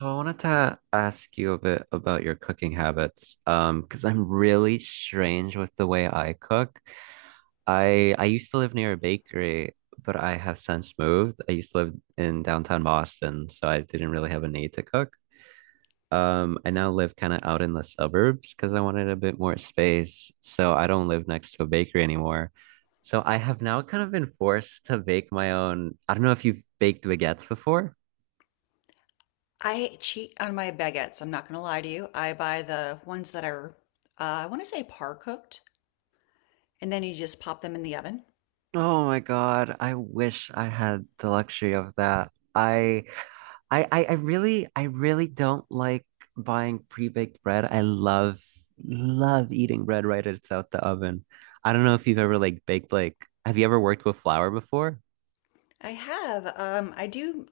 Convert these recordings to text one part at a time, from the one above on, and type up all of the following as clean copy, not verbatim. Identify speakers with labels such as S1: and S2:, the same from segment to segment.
S1: So I wanted to ask you a bit about your cooking habits, because I'm really strange with the way I cook. I used to live near a bakery, but I have since moved. I used to live in downtown Boston, so I didn't really have a need to cook. I now live kind of out in the suburbs because I wanted a bit more space, so I don't live next to a bakery anymore. So I have now kind of been forced to bake my own. I don't know if you've baked baguettes before.
S2: I cheat on my baguettes. I'm not gonna lie to you. I buy the ones that are, I want to say par cooked, and then you just pop them in the oven.
S1: Oh my God, I wish I had the luxury of that. I really don't like buying pre-baked bread. I love love eating bread right as it's out the oven. I don't know if you've ever like baked like have you ever worked with flour before?
S2: I have, I do.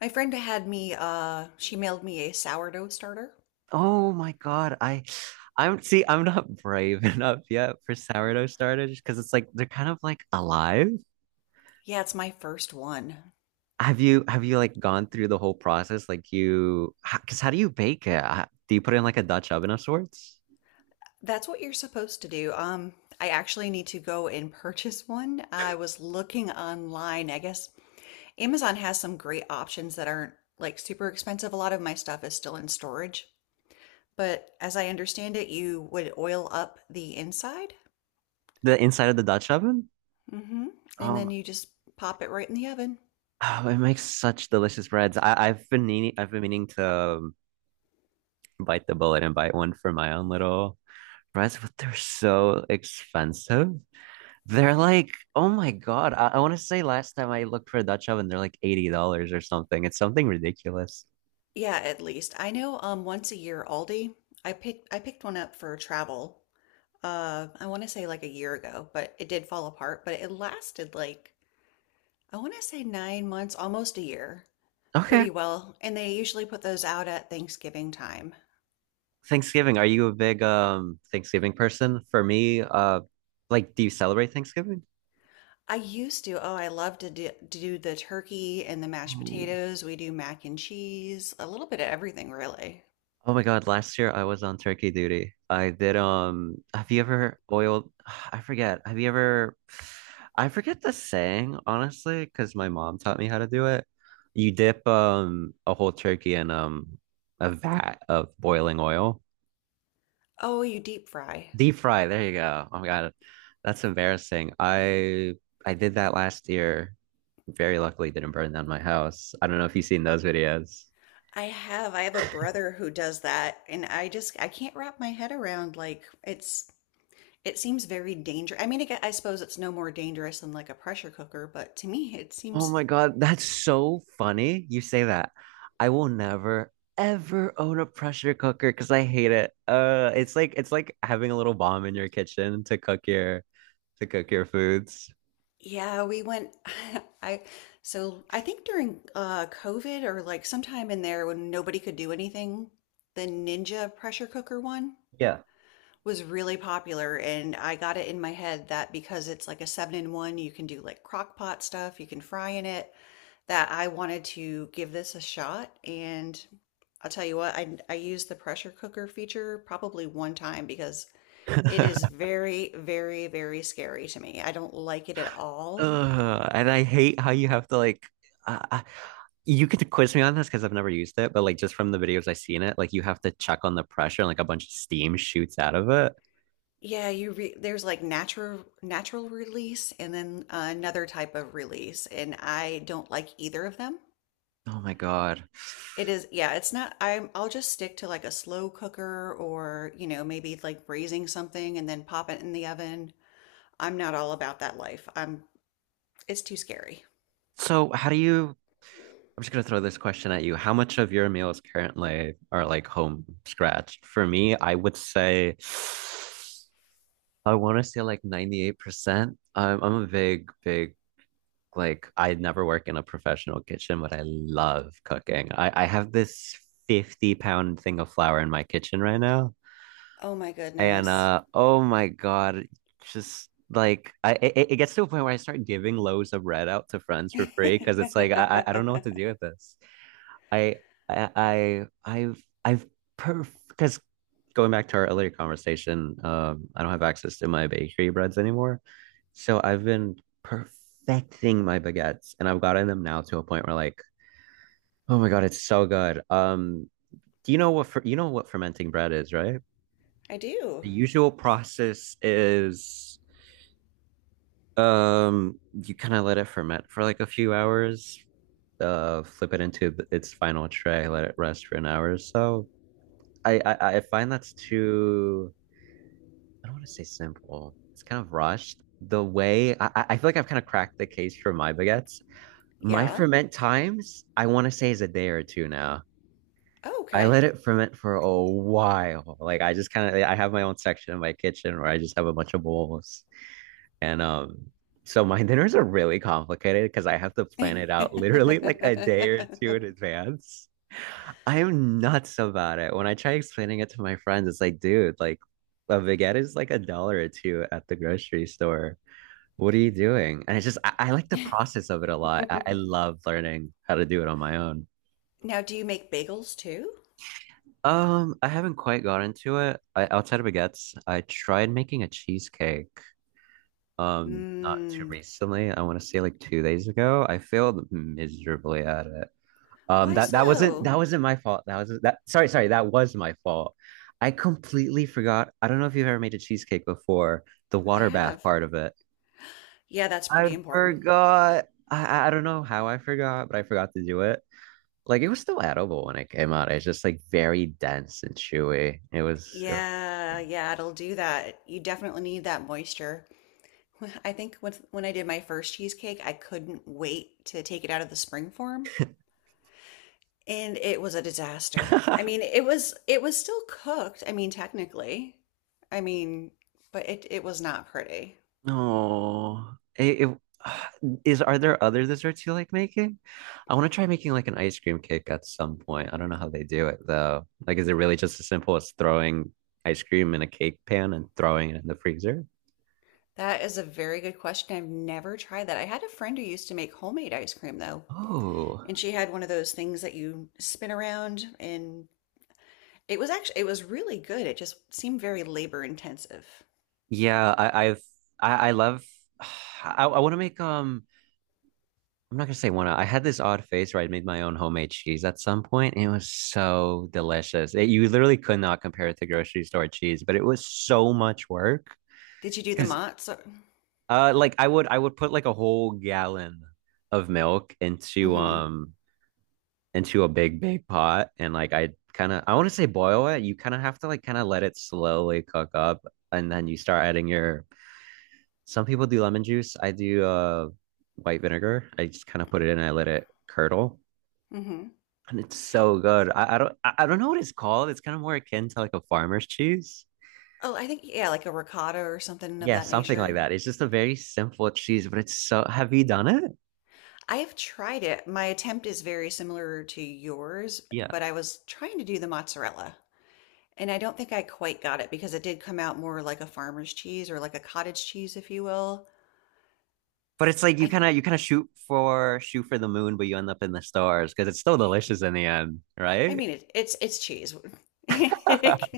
S2: My friend had me, she mailed me a sourdough starter.
S1: Oh my God, I I'm see I'm not brave enough yet for sourdough starters because it's like they're kind of like alive.
S2: Yeah, it's my first one.
S1: Have you like gone through the whole process? Because how do you bake it? Do you put it in like a Dutch oven of sorts?
S2: That's what you're supposed to do. I actually need to go and purchase one. I was looking online. I guess Amazon has some great options that aren't like super expensive. A lot of my stuff is still in storage. But as I understand it, you would oil up the inside.
S1: The inside of the Dutch oven?
S2: Hmm. And then
S1: Um,
S2: you just pop it right in the oven.
S1: oh, it makes such delicious breads. I've been meaning to bite the bullet and buy one for my own little breads, but they're so expensive. They're like, oh my God. I want to say last time I looked for a Dutch oven, they're like $80 or something. It's something ridiculous.
S2: Yeah, at least. I know once a year Aldi, I picked one up for travel. I want to say like a year ago, but it did fall apart, but it lasted like I want to say 9 months, almost a year,
S1: Okay,
S2: pretty well. And they usually put those out at Thanksgiving time.
S1: Thanksgiving, are you a big Thanksgiving person? For me, like do you celebrate Thanksgiving?
S2: I used to. Oh, I love to do the turkey and the mashed
S1: Oh.
S2: potatoes. We do mac and cheese, a little bit of everything, really.
S1: Oh my God, last year I was on turkey duty. I did have you ever oiled I forget. Have you ever I forget the saying, honestly, because my mom taught me how to do it. You dip a whole turkey in a vat of boiling oil.
S2: Oh, you deep fry.
S1: Deep fry. There you go. Oh my God. That's embarrassing. I did that last year. Very luckily didn't burn down my house. I don't know if you've seen those videos.
S2: I have. I have a brother who does that, and I can't wrap my head around like it seems very dangerous. I mean, I suppose it's no more dangerous than like a pressure cooker, but to me it
S1: Oh
S2: seems
S1: my God, that's so funny. You say that. I will never ever own a pressure cooker because I hate it. It's like having a little bomb in your kitchen to cook your foods.
S2: yeah, we went I so I think during COVID or like sometime in there when nobody could do anything, the Ninja pressure cooker one
S1: Yeah.
S2: was really popular and I got it in my head that because it's like a seven in one, you can do like crock pot stuff, you can fry in it, that I wanted to give this a shot. And I'll tell you what, I used the pressure cooker feature probably one time because it is very, very, very scary to me. I don't like it at all.
S1: Ugh, and I hate how you have to like I, I, you could quiz me on this because I've never used it, but like just from the videos I've seen it, like you have to check on the pressure and like a bunch of steam shoots out of it.
S2: Yeah, you re there's like natural release and then another type of release, and I don't like either of them.
S1: Oh my God.
S2: It is, yeah, it's not I'm I'll just stick to like a slow cooker or, you know, maybe like braising something and then pop it in the oven. I'm not all about that life. I'm It's too scary.
S1: So how do you I'm just gonna throw this question at you. How much of your meals currently are like home scratched? For me, I would say I want to say like 98%. I'm a big, big. Like I never work in a professional kitchen, but I love cooking. I have this 50 pound thing of flour in my kitchen right now.
S2: Oh my
S1: And
S2: goodness.
S1: uh oh my God, just like it gets to a point where I start giving loaves of bread out to friends for free because it's like I don't know what to
S2: I
S1: do with this. I I I I've perf because Going back to our earlier conversation, I don't have access to my bakery breads anymore. So I've been perfecting my baguettes and I've gotten them now to a point where like, oh my God, it's so good. Do you know what fer- you know what fermenting bread is, right?
S2: do.
S1: The usual process is you kind of let it ferment for like a few hours, flip it into its final tray, let it rest for an hour or so. I find that's I don't want to say simple. It's kind of rushed. The way I feel like I've kind of cracked the case for my baguettes. My
S2: Yeah.
S1: ferment times, I want to say is a day or two now.
S2: Oh,
S1: I
S2: okay.
S1: let it ferment for a while. Like I just kind of I have my own section in my kitchen where I just have a bunch of bowls. And so my dinners are really complicated because I have to plan it out literally like a day or two in advance. I am nuts about it. When I try explaining it to my friends, it's like, dude, like a baguette is like a dollar or two at the grocery store. What are you doing? And it's just I like the process of it a lot. I love learning how to do it on my own.
S2: Now, do you make bagels too?
S1: I haven't quite got into it. I, outside of baguettes, I tried making a cheesecake. Not too
S2: Mmm.
S1: recently. I want to say like 2 days ago. I failed miserably at it.
S2: Why so?
S1: That wasn't my fault. That was that. Sorry, sorry. That was my fault. I completely forgot. I don't know if you've ever made a cheesecake before. The
S2: I
S1: water bath
S2: have.
S1: part of it.
S2: Yeah, that's
S1: I
S2: pretty important.
S1: forgot. I don't know how I forgot, but I forgot to do it. Like it was still edible when it came out. It's just like very dense and chewy. It
S2: Yeah, yeah, it'll do that. You definitely need that moisture. I think when I did my first cheesecake, I couldn't wait to take it out of the spring form, and it was a disaster. I
S1: was.
S2: mean, it was still cooked. I mean, technically. I mean, but it was not pretty.
S1: No, is. Are there other desserts you like making? I want to try making like an ice cream cake at some point. I don't know how they do it though. Like, is it really just as simple as throwing ice cream in a cake pan and throwing it in the freezer?
S2: That is a very good question. I've never tried that. I had a friend who used to make homemade ice cream though,
S1: Oh,
S2: and she had one of those things that you spin around and it was actually it was really good. It just seemed very labor intensive.
S1: yeah. I love. I want to make I'm not gonna say wanna. I had this odd phase where I made my own homemade cheese at some point, and it was so delicious. It, you literally could not compare it to grocery store cheese, but it was so much work
S2: Did you do the
S1: because
S2: Mott's?
S1: Like I would put like a whole gallon of milk
S2: Mm-hmm.
S1: into a big big pot and like I kind of I want to say boil it. You kind of have to like kind of let it slowly cook up, and then you start adding your, some people do lemon juice. I do white vinegar. I just kind of put it in, I let it curdle,
S2: Mm-hmm.
S1: and it's so good. I don't know what it's called. It's kind of more akin to like a farmer's cheese.
S2: Oh, I think yeah, like a ricotta or something of
S1: Yeah,
S2: that
S1: something like
S2: nature.
S1: that. It's just a very simple cheese, but it's so have you done it?
S2: I have tried it. My attempt is very similar to yours,
S1: Yeah.
S2: but I was trying to do the mozzarella, and I don't think I quite got it because it did come out more like a farmer's cheese or like a cottage cheese, if you will.
S1: But it's like you
S2: I
S1: kind
S2: th
S1: of shoot for the moon, but you end up in the stars because it's still delicious in the end,
S2: I
S1: right?
S2: mean it's cheese.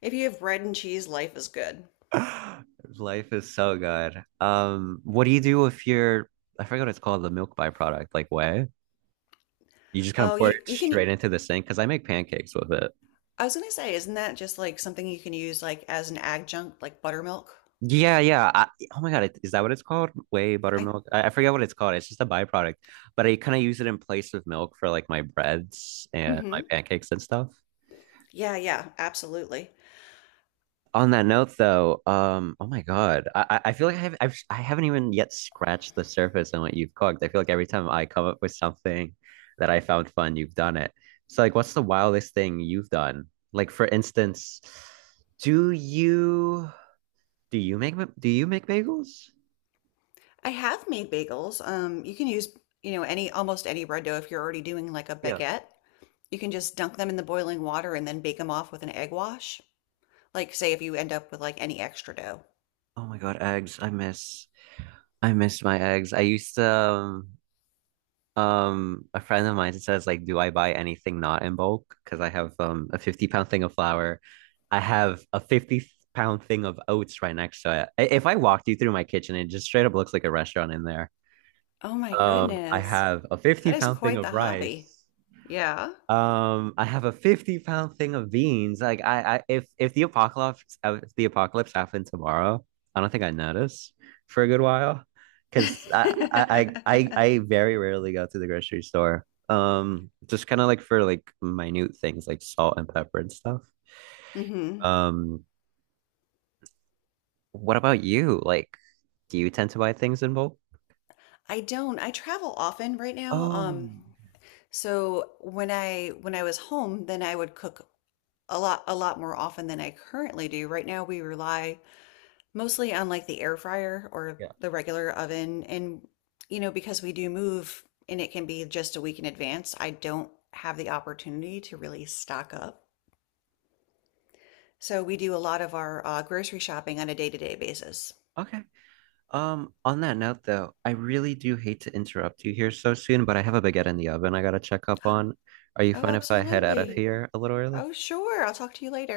S2: If you have bread and cheese, life is good.
S1: Life is so good. What do you do if you're, I forget what it's called, the milk byproduct, like whey? You just kind of
S2: Oh,
S1: pour it
S2: you can.
S1: straight into the sink, because I make pancakes with it.
S2: I was gonna say, isn't that just like something you can use like as an adjunct, like buttermilk?
S1: Yeah, yeah. Oh my God, it- is that what it's called? Whey
S2: I.
S1: buttermilk? I forget what it's called. It's just a byproduct, but I kind of use it in place of milk for like my breads and my
S2: Mhm.
S1: pancakes and stuff.
S2: Yeah, yeah, absolutely.
S1: On that note, though, oh my God, I feel like I haven't even yet scratched the surface on what you've cooked. I feel like every time I come up with something that I found fun, you've done it. So, like, what's the wildest thing you've done? Like, for instance, do you do you make bagels?
S2: I have made bagels. You can use, you know, any almost any bread dough if you're already doing like a
S1: Yeah.
S2: baguette. You can just dunk them in the boiling water and then bake them off with an egg wash. Like, say if you end up with like any extra dough.
S1: Oh my God, eggs! I miss my eggs. I used to. Um, a friend of mine says like, do I buy anything not in bulk? Because I have a 50 pound thing of flour. I have a 50 pound thing of oats right next to it. I- If I walked you through my kitchen, it just straight up looks like a restaurant in there.
S2: Oh my
S1: I
S2: goodness.
S1: have a 50
S2: That is
S1: pound thing
S2: quite
S1: of
S2: the hobby.
S1: rice.
S2: Yeah.
S1: I have a 50 pound thing of beans. Like I If the apocalypse happened tomorrow, I don't think I notice for a good while. Because I I very rarely go to the grocery store. Just kind of like for like minute things like salt and pepper and stuff.
S2: Hmm.
S1: Um, what about you? Like, do you tend to buy things in bulk?
S2: I don't. I travel often right now.
S1: Oh,
S2: So when I was home, then I would cook a lot more often than I currently do. Right now we rely mostly on like the air fryer or
S1: yeah.
S2: the regular oven and you know because we do move and it can be just a week in advance, I don't have the opportunity to really stock up. So we do a lot of our grocery shopping on a day-to-day basis.
S1: Okay. On that note though, I really do hate to interrupt you here so soon, but I have a baguette in the oven I gotta check up on. Are you
S2: Oh,
S1: fine if I head out of
S2: absolutely.
S1: here a little early?
S2: Oh, sure. I'll talk to you later.